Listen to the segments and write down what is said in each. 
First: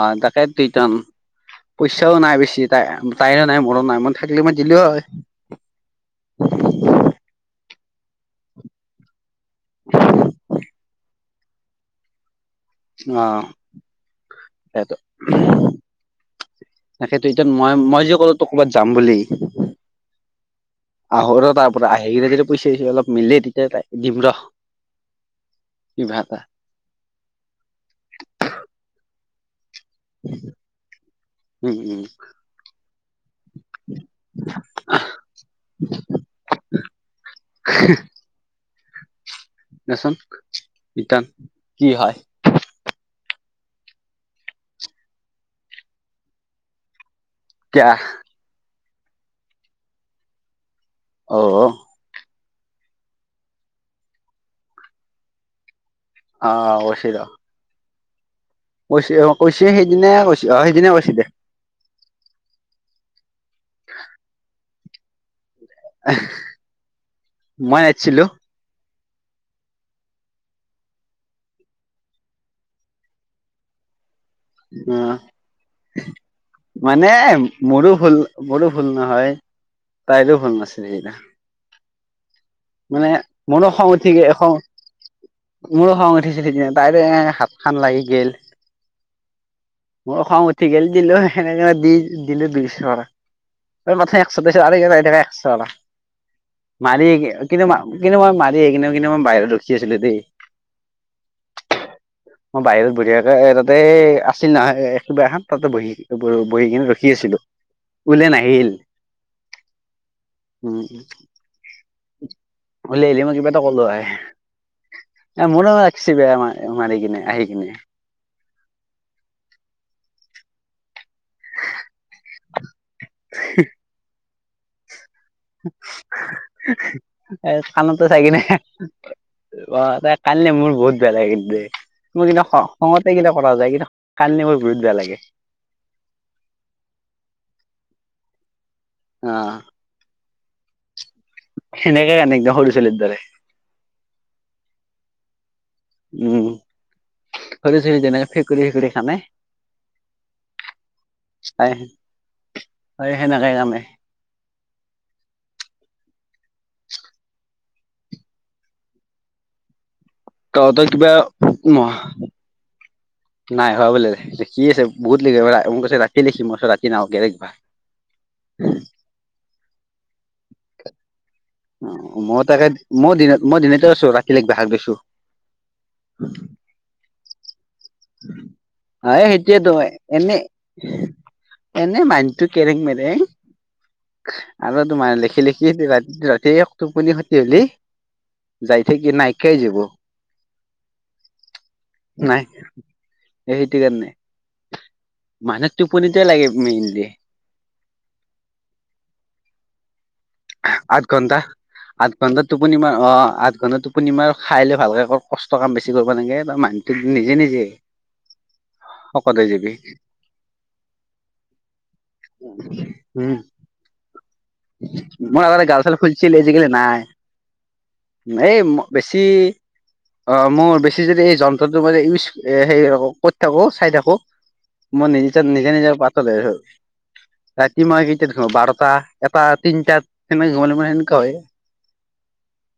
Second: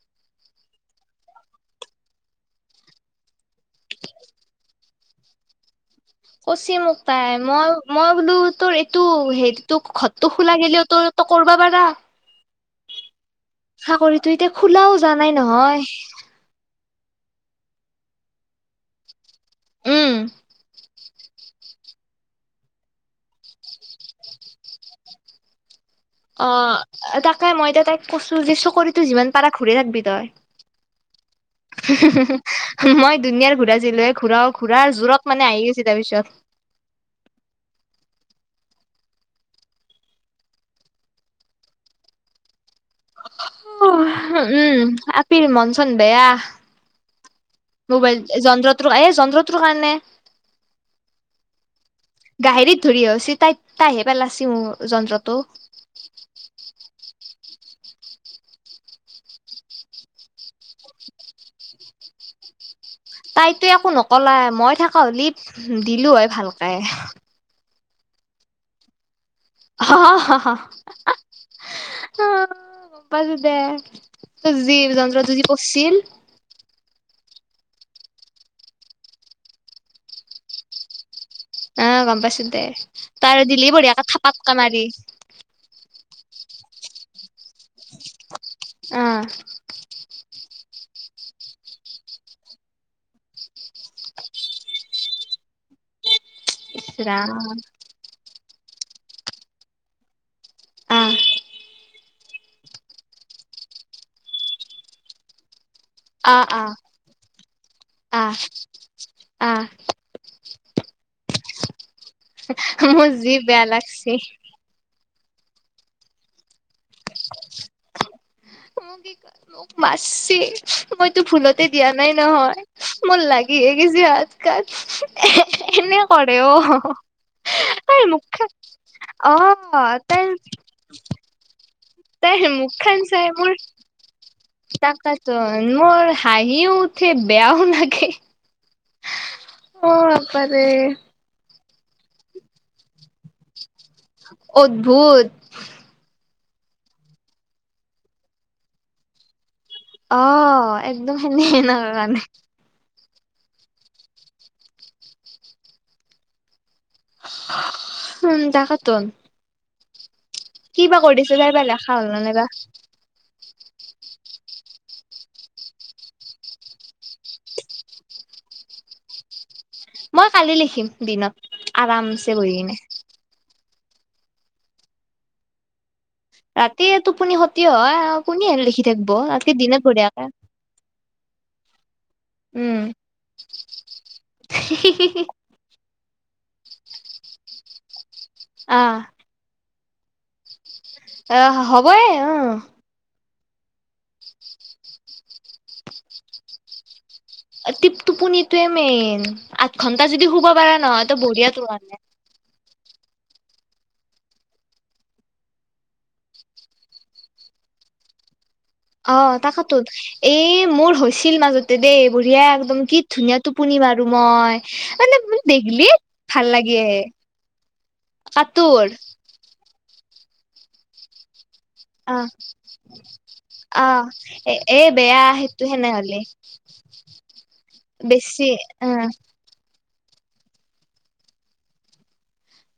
অ তাতে টুইটন পইচাও নাই বেছি তাই তাইৰো নাই মৰো নাই মই থাকিলে মই দিলেও হয়। কচি মোক তাই মই মই বোলো তোৰ এইটো হেৰিতো ঘৰটো খোলা গলিও তোৰ ত' কৰিবা পাৰা অ' চাকৰিতো এতিয়া সেইটো খোলাও জোৱা নাই নহয় তাকেতো এতিয়া মই মই যে ক'লো তোক ক'ৰবাত যাম বুলি উম আহো ৰ' তাৰ পৰা আহিলে যদি পইচা চইচা অলপ মিলে তেতিয়া তাইক দিম ৰ' কি ভাল অ' তাকে মই তাইক কৈছো যে চকৰিতো যিমান পাৰা ঘূৰে থাকবি তই উম [unintelligible] উম মই দুুনীয়াৰ ঘুৰাইছিলো এ ঘূৰাও ঘূৰাৰ জোৰত মানে আহি গৈছে তাৰ পিছত দেচোন ইটা কি হয় উম, আপিৰ মন চন বেয়া এতিয়া মোবাইল যন্ত্ৰতটোৰ এই যন্ত্ৰত্ৰুৰ কাৰণে অ অ গাহেৰিত ধৰি অহিছি তাইক তাইহে পেলাচি মোৰ যন্ত্ৰটো অ কৈছি ৰ কৈছে অ কৈছে সেইদিনাই কৈছে অ সেইদিনা কৈছে দে তাইতো একো নকলাই মই থকা হ'লি দিলো হয় ভালকে মই আছিলো হ হ হ গম পালো দে ত যি উম যন্ত্ৰটো যি পছিল মানে মোৰো ভুল মোৰো ভুল নহয় তাইৰো ভুল নাছিলে এইৰা অ গম পাইছো দে তই আৰু মোৰো দিলি খং বঢ়িয়াকে উঠি থাপাককে খং মাৰি মোৰো খং উঠিছিল হেখিনিত তাইৰো হাত খান লাগি গেল অ মোৰ খং উঠি গেল দিলো সেনেকে দি দিলো দুই চৰ মে একশ দ আৰু থাক একশা ইছ মাৰি ৰাম কিন্তু কিন্তু মই মাৰি আহিকনে কিন্তু মই বাহিৰত ৰখি আছিলো দেই অ মই বাহিৰত বঢ়িয়াকে তাতে আছিল নহয় কিবা এখন তাতে বহি আহ বহি আহ কিনে ৰখি আছিলো, ওলাই আহ নাহিল। আহ উম উলিয়ে মোৰ আহিলি যি মই কিবা এটা বেয়া কলো হয়। লাগছি মোৰো ৰাখছিবে আমাৰ মাৰ কিনে আহি কিনে। মোক [inaudible] মোক মাৰছি মইতো ভুলতে দিয়া নাই নহয়, মোৰ লাগিহে গেছি হাতখন। এনেই কৰে অ এ কাণতে তাই চাই কিনে মুখখন অ তাই তাৰ কান্দিলে মোৰ বহুত বেয়া লাগে কিন্তু দেই। তাই মুখান চাই মোৰ কান্দি [inaudible] তাকে তোন মোৰ হাঁহিও উঠে বেয়াও লাগে। আহ। অ আপা ৰে। হেনেকে কান্দে একদম সৰু ছলীৰ দৰে। অদ্ভুত। উম, সৰু ছোৱালী যেনেকে ফেকুৰী ফেকুৰী কান্দে। অ একদম সেনে হেণকা কান্দে। হয় সেনেকেই কান্দে। উম তাকেটোন। তহঁতক কিবা তাই বা লেখা মহ হ'ল নে নাইবা নাই হোৱা বোলে, লিখি আছে বহুত লিখিব পৰা মোক কৈছে ৰাতিয়ে লিখিম মই কৈছো ৰাতি নালাগে লিখবা। [inaudible] মই কালি লিখিম দিনত আৰামছে বহি কিনে। মইও দিনত মই দিনতে আছো ৰাতিলাগি বাহিৰত গৈছো। ৰাতি এ টোপনি খতি হয় আৰু কোনি হেয়া লিখি অ থাকিব তাতকে সেইটোয়েতো দিনত বঢ়িয়াকে এনে এনে মাইন্ডটো কেৰেং উম মেৰেং আৰু তোমাৰ লিখি লিখি কি ৰাতি ৰাতি এক টোপনি খতি হলি যাই আহ থাকি নাইকিয়াই হৈ যাব। এ হ'বয়ে অহ। এ সেইটো কাৰণে, মানুহক টোপনিটোয়ে লাগে মেইনলি। টিপ টোপনিটোয়ে মেইন আঠ ঘন্টা যদি শু আঠ ঘন্টা, আঠ আঠ ঘণ্টা টোপনি মাৰ অ আঠ ঘন্টা টোপনি মাৰ খাই লে ভালকে কষ্ট কাম বছি কৰিব নোলাগে মানে। টো নিজে নিজে। [unintelligible] অ শকত হৈ যাবি তাকেতো এ মোৰ হৈছিল মাজতে দেই বঢ়িয়া একদম কি ধুনীয়া টো পুনি মাৰো মই। মানে মই আগতে গাল দেখিলি চাল ফুলছিল ভাল আজি কালি লাগে নাই। এই মো কাটোৰ বেছি। অ মোৰ বেছি যদি এই য ন্ত্ৰ মাজে অ ইউজ এ হেৰি কত থাকো অ চাই থাকো এ এ মই বেয়া নিজ সেইটো নিজৰ নিজৰ সেনেহলে পাচলে হল। [unintelligible] ৰাতি মই কেইটাত বেছি শু অ বাৰটা এটা তিনিটা তেনে ঘোমাল মানে এনেকা হয়।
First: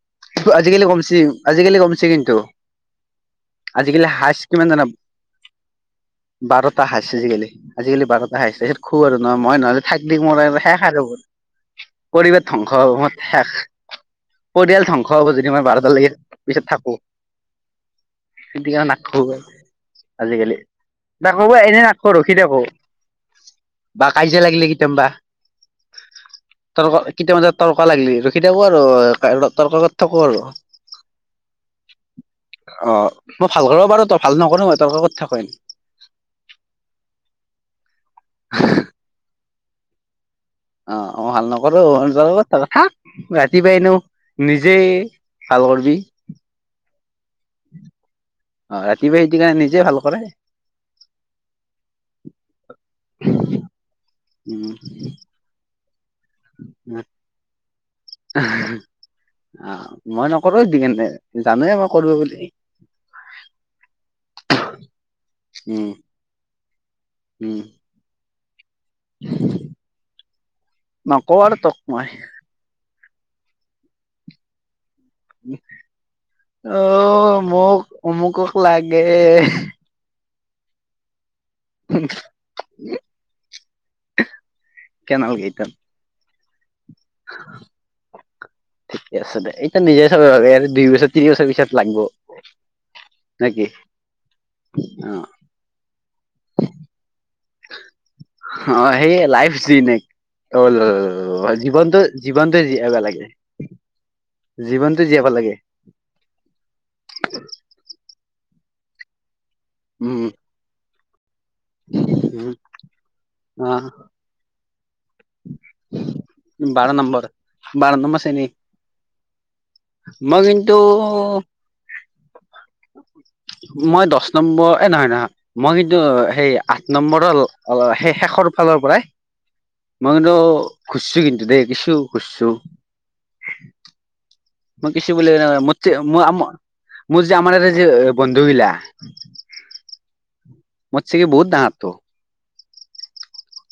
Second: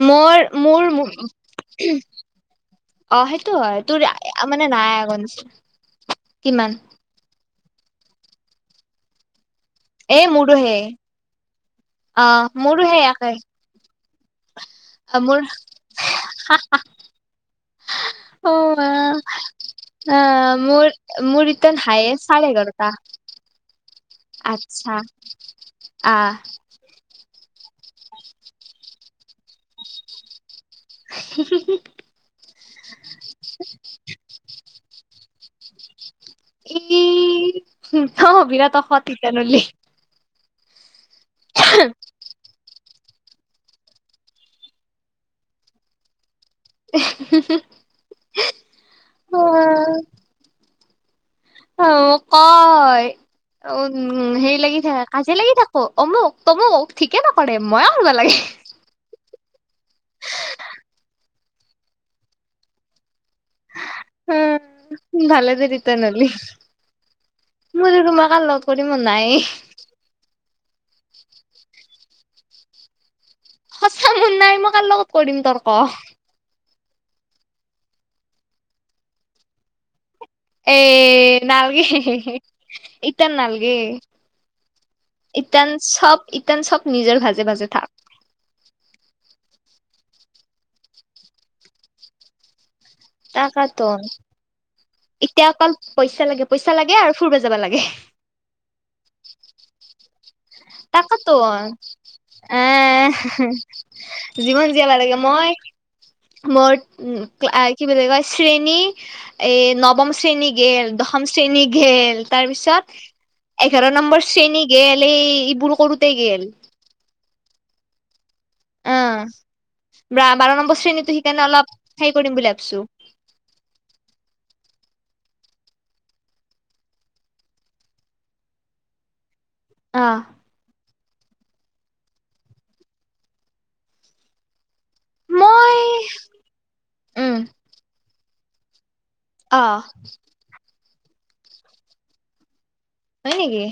মোৰ আজিকালি মোৰ কমিচি আজিকালি কমিছে কিন্তু। অ সেইটো হয়, তোৰ আজিকালি হাইচ কিমান মানে জানা নায় আগৰ। কিমান বাৰটা হয়। চিজিকালি আজিকালি বাৰটাহে খাইছে খও আৰু নয় মই নহলে থাক এ দি মোৰো সে [inaudible] হাৰো। অ পৰিবেশ ধ্বংস মোৰো হ'ব সেই মত একে শেষ। পৰিয়াল ধ্বংস হ'ব মোৰ যদি মই বাৰটালৈকে পিছত থাকোঁ। অ দিয়া নাকসো আহ আজিকালি, মোৰ তাক মোৰ ক'ব ইতেন এনেই হায়ে নাখোৱা ৰখি চাৰে থাকোঁ। এঘাৰটা বা কাইজা লাগিলে কেতিয়ামবা। আ। তৰ্কা কেতিয়াবা তৰ্কা লাগিলে ৰখি থাকোঁ আৰু তৰ্কা কৰি থাকোঁ আৰু। [inaudible] অ' মই ভাল কৰিব পাৰোঁ, তই ভাল নকৰো মই তৰ্ক কৰি থাকিম। ই, [unintelligible] বিৰাট অসৎ ইথানলি। অ' মই ভাল নকৰোঁ [unintelligible] থাক, ৰাতিপুৱাই হেনো নিজেই ভাল কৰিবি। [inaudible] অ' ৰাতিপুৱাই সেইটোকৰণে নিজেই ভাল কৰে। অ' কয় উ, হেৰি লাগি থাকে, উম কায়জিয়া লাগি থাকোঁ অমুক। তমোক ঠিকে নকৰে, ময়ে কৰিব লাগে। অ' মই নকৰোঁ হেইটো কেনে, জানোৱে মই কৰোঁ বুলি। অ' ভালে যদি উম তেনেহ'লি। উম। মই যদি তোমাক আৰ লগ কৰিম নাই। নকওঁ আৰু তক মই। সঁচা মোৰ নাই, মই কাৰ লগত কৰিম তৰ্ক? অ' মোক অমুকক লাগে এ নালগে, এতিয়া নালগে। কেনেল এতিয়ান কেইটাত চব এতিয়ান চব নিজৰ ভাজে ভাজে থাক। ঠিকে আছে দে, এতিয়া নিজে চাব দুই বছৰ তিনি বছৰ পিছত লাগিব। তাকেটো, অ এতিয়া অকল পইচা লাগে, পইচা লাগে আৰু ফুৰিব যাবা লাগে। অ' সেই লাইফ দিন এক তাকেতো জীৱনটো জীয়াব এহ লাগে জীৱন জীয়াবা জীৱনটো লাগে, জীয়াব মই মোৰ উ, কি বুলি কয়, শ্ৰেণী এ, নৱম উম শ্ৰেণী গেল, দশম শ্ৰেণী গেল, তাৰপিছত অ এঘাৰ নম্বৰ শ্ৰেণী গেল, এ, এইবোৰ কৰোতে গেল। বাৰ নম্বৰ, বাৰ নম্বৰ শ্ৰেণী। অ' বা মই বাৰ কিন্তু নম্বৰ শ্ৰেণীটো সেইকাৰণে অলপ হে কৰিম বুলি ভাবিছোঁ। মই দহ নম্বৰ এ, নহয় নহয় মই কিন্তু সেই আঠ নম্বৰৰ অ' সেই শেষৰ ফালৰ পৰাই অ মই কিন্তু ঘুৰছোঁ কিন্তু দেই, কিছু ঘুৰছোঁ। মই কিছু মই [unintelligible] মোৰ যে উম আমাৰ তাতে যে বন্ধু গিলা অ'। মোত চেগি বহুত ডাঙৰতো। হয় নেকি,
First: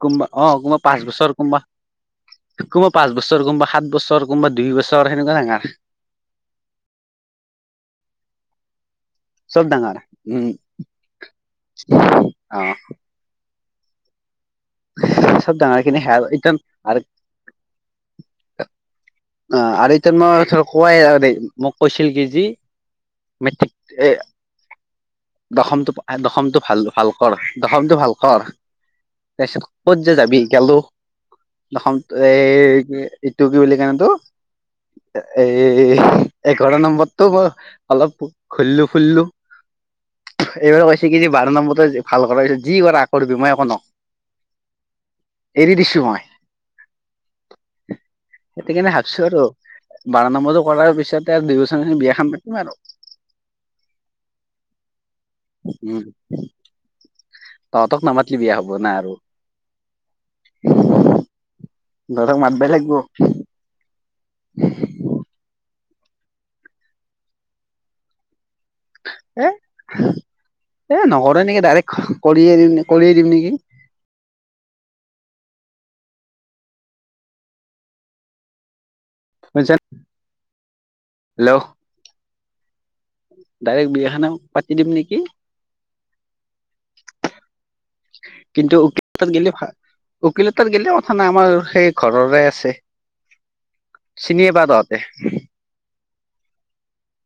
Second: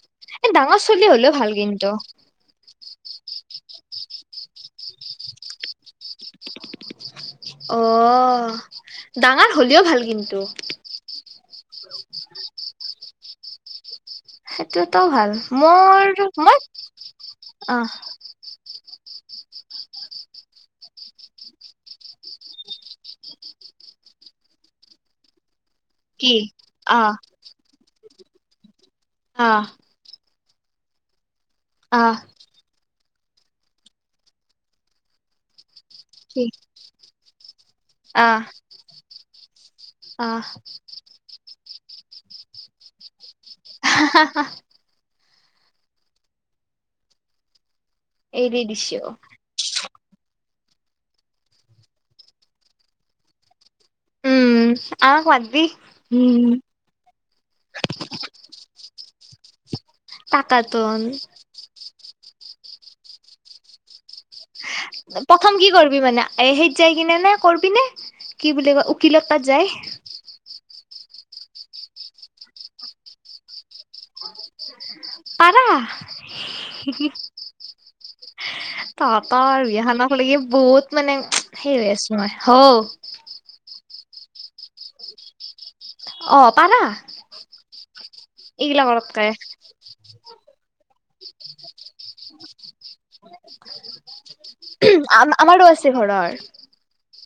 কোনোবা অ এই কোনোবা ডাঙৰ পাঁচ চলী বছৰ হ'লেও ভাল কোনোবা কিন্তু। কোনোবা পাঁচ বছৰ, কোনোবা সাত বছৰ, কোনোবা দুই বছৰ সেনেকুৱা ডাঙাৰ। অ', ডাঙৰ চব হ'লেও ভাল কিন্তু। উম অ'। সেইটোৱেইটো চব ডাঙৰ ভাল, খিনি হে এতিয়া মোৰ, আৰু মই, অ'। অ', আৰু এতিয়া মই ধৰ কোৱাই দেই, মোক কৈছিল কি যি মেট্ৰিক এ, দশমটো কি দশমটো ভাল, অ ভাল কৰ, দশমটো ভাল কৰ। অ তাৰপিছত ক'ত যে যাবি গেলো, এখন অ এ এই এইটো কি বুলি কই এইতো, এই কি এঘাৰ নম্বৰটো তো মই, অলপ অ ঘুৰলো-ফুৰলো। অ এইবাৰ কৈছে কি যে, বাৰ নম্বৰতে ভাল কৰা, পিছত যি কৰা কৰিবি মই, একো নক [unintelligible] এৰি দিছোঁ মই, এৰি সেইটোকাৰণে, দিছো ভাবছো আৰু। বাৰ নম্বৰটো কৰাৰ পিছতে আৰু, দুই বছৰ পিছত বিয়াখন পাতিম আৰু। উম, আমাক মাতবি, উম। তহঁতক নামাতলি বিয়া হ'ব না আৰু। পাতা টোন। তহঁতক মাতবা লাগব। [unintelligible] প্ৰথম কি কৰিবি মানে, সেইত যাই কিনে নে, কৰিবি নে, কি বুলি কয় উকিলৰ এ তাত যায়। এ নকৰোঁ নেকি, ডাইৰেক্ট কৰিয়ে দিম, কৰিয়ে দিম নেকি। [inaudible] পাৰা। তহঁতৰ বুইছা বিয়াখনত লকি বহুত মানে হেল্ল' হেৰি হৈ আছোঁ মই, হওঁ। ডাইৰেক্ট বিয়াখনে পাতি দিম নেকি। অ', পাৰা। কিন্তু, এইগিলা উকিলৰ কৰাতকে তাত গ'লে ভাল। উকিলৰ এ তাত গ'লে কথা নাই, আমাৰ সেই ঘৰৰে আছে, চিনিয়ে পা। তহঁতে। আমাৰো আছে ঘৰৰ,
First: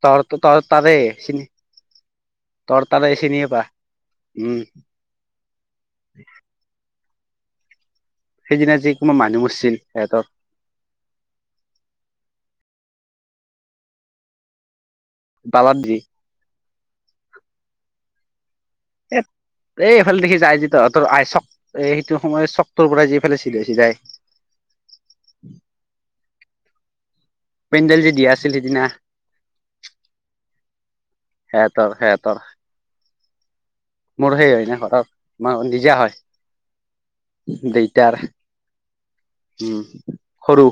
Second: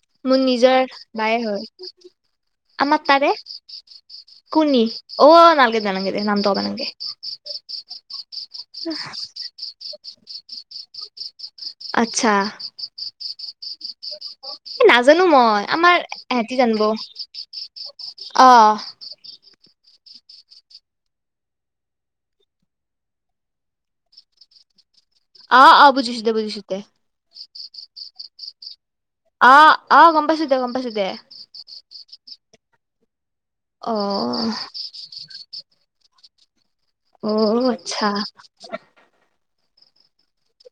তহঁত মোৰ তহঁত নিজৰ তাৰে বায়ে চিনি হয়। তৰ আমাৰ তাৰে, চিনিয়ে পা উম কুনী। অ', নালগে দে, নালগে দে, নামটো ক'বা নালগে। সেইদিনা যে, কোনবা মানুহ মৰছিল সিহঁতৰ। আচ্ছা। এ নাজানোঁ মই, বালাত যি আমাৰ ইহঁতি জানিব, অ'। এ এই এইফালে দেখিছ আই যি, তহঁতৰ আই চক। এ সেইটো সোমাই চকটোৰ পৰাই সিফালে চিধাই, চিধাই। অ', অ', বুজিছোঁ দে, বুজিছোঁ দে। পেণ্ডেল যে দিয়া আছিল, সিদিনা। অ', অ', গম পাইছোঁ দে, গম পাইছোঁ দে। সেহতৰ, সেহতৰ। মোৰ অ', সেই হয় না ঘৰৰ, আমাৰ চুন নিজৰ হয়। অ', আচ্ছা দেইতাৰ, উম, সৰু।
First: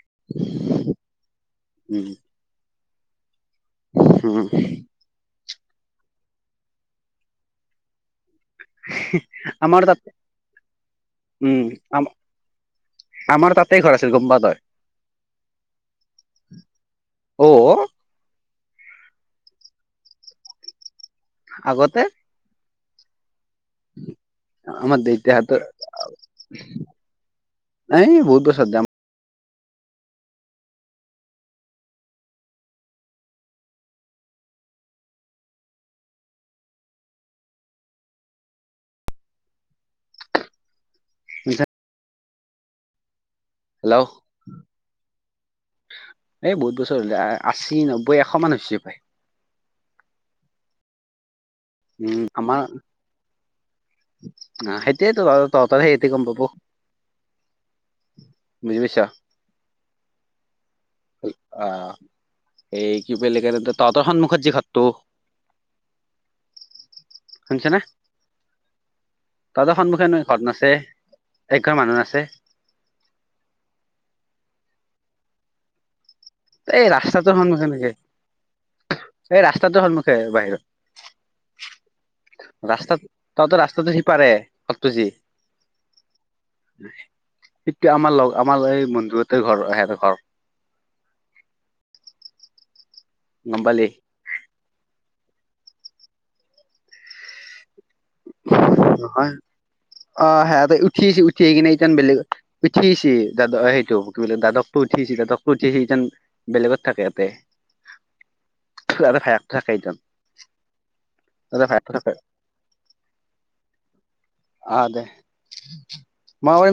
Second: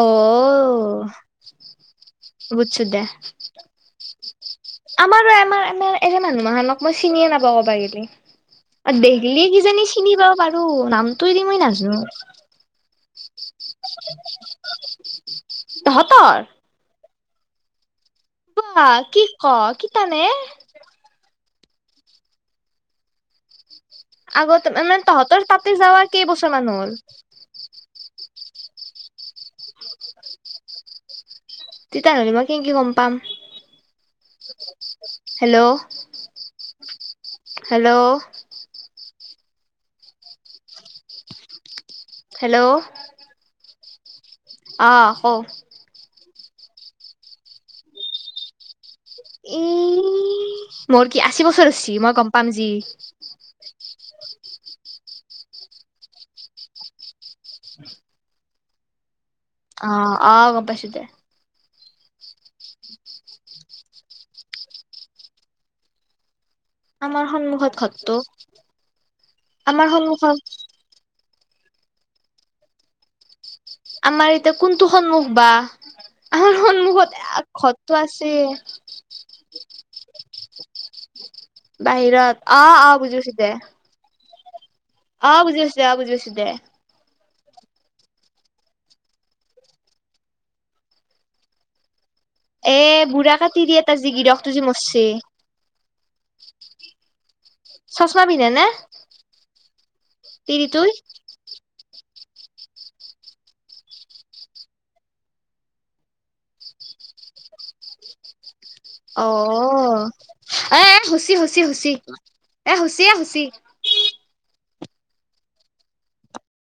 অ', উম বুজিছোঁ দে। উম। আমাৰো আমাৰ আমাৰ এনে মানুহক মই চিনিয়ে নাপাও সপায় এইগেলি। দেখলি আমাৰ কিজানি তাত চিনি পাব পাৰো নামটো এ দি উম মই নাজানো। আম আমাৰ তাতে ঘৰ আছিল গম পোৱা তই? তহঁতৰ? অ বা কি কও কিতানে আগতে আগতে আমাৰ মানে তহঁতৰ দেউতাহঁতৰ তাতে যাৱা কেইবছৰ মান হ'ল? সেই বহুত বছৰ। তেতিয়া হ'লে মই কেনকে গম পাম? [inaudible] Hello hello. [inaudible] হেল্ল'অ হেল্ল'অ আহ ক? এই বহুত বছৰ হল আশী নব্বৈ এশ মান হৈছে পায়। এই মোৰ কি আশী বছৰ হৈছে? উম আমাৰ সেইটোয়ে ত তহঁতৰ সেই সিহঁতে গম পাব। বুজি পাইছ? অ অ গম পাইছোঁ দে। অ এই কি বুলি কে তহঁতৰ সন্মুখত যি ঘৰটো? আমাৰ সন্মুখত শুনিছেনে ঘৰটো তহঁতে আমাৰ সন্মুখেন সন্মুখত ঘৰত আছে একঘৰ মানুহ আছে? আমাৰ এতিয়া কোনটো সন্মুখ বা? আমাৰ এই ৰাস্তাটোৰ সন্মুখত সন্মুখে নেকি ঘৰটো আছে। এই ৰাস্তাতটো সন্মুখে বাহিৰত? বাহিৰত অ অ ৰাস্তাত বুজি পাইছো দে তহঁতৰ ৰাস্তাটো সিপাৰে জতটো যি? অ বুজি পাইছোঁ বুজি পাইছোঁ দে। সেইটো আমাৰ লগ আমাৰ এই বন্ধু তহঁতৰ ঘৰ সেইটো ঘৰ। গম পালি [inaudible] চচমা পিন্ধে নে নহয় অ সেয়াতে তিৰিটোই উঠি আছে উঠি কিনে এই যেন বেলেগ উঠিছে দাদ সেইটো দাদকটো উঠিছে দাদকটো উঠিছেি ইতেন। বেলেগত থাকে ইহঁতে। [unintelligible] অ থাকে ইতান এ শুচি শুচি তাতে ভায়েকটো শুচি থাকে এ শুচ এ শুচি। অ দে মই কৰিম।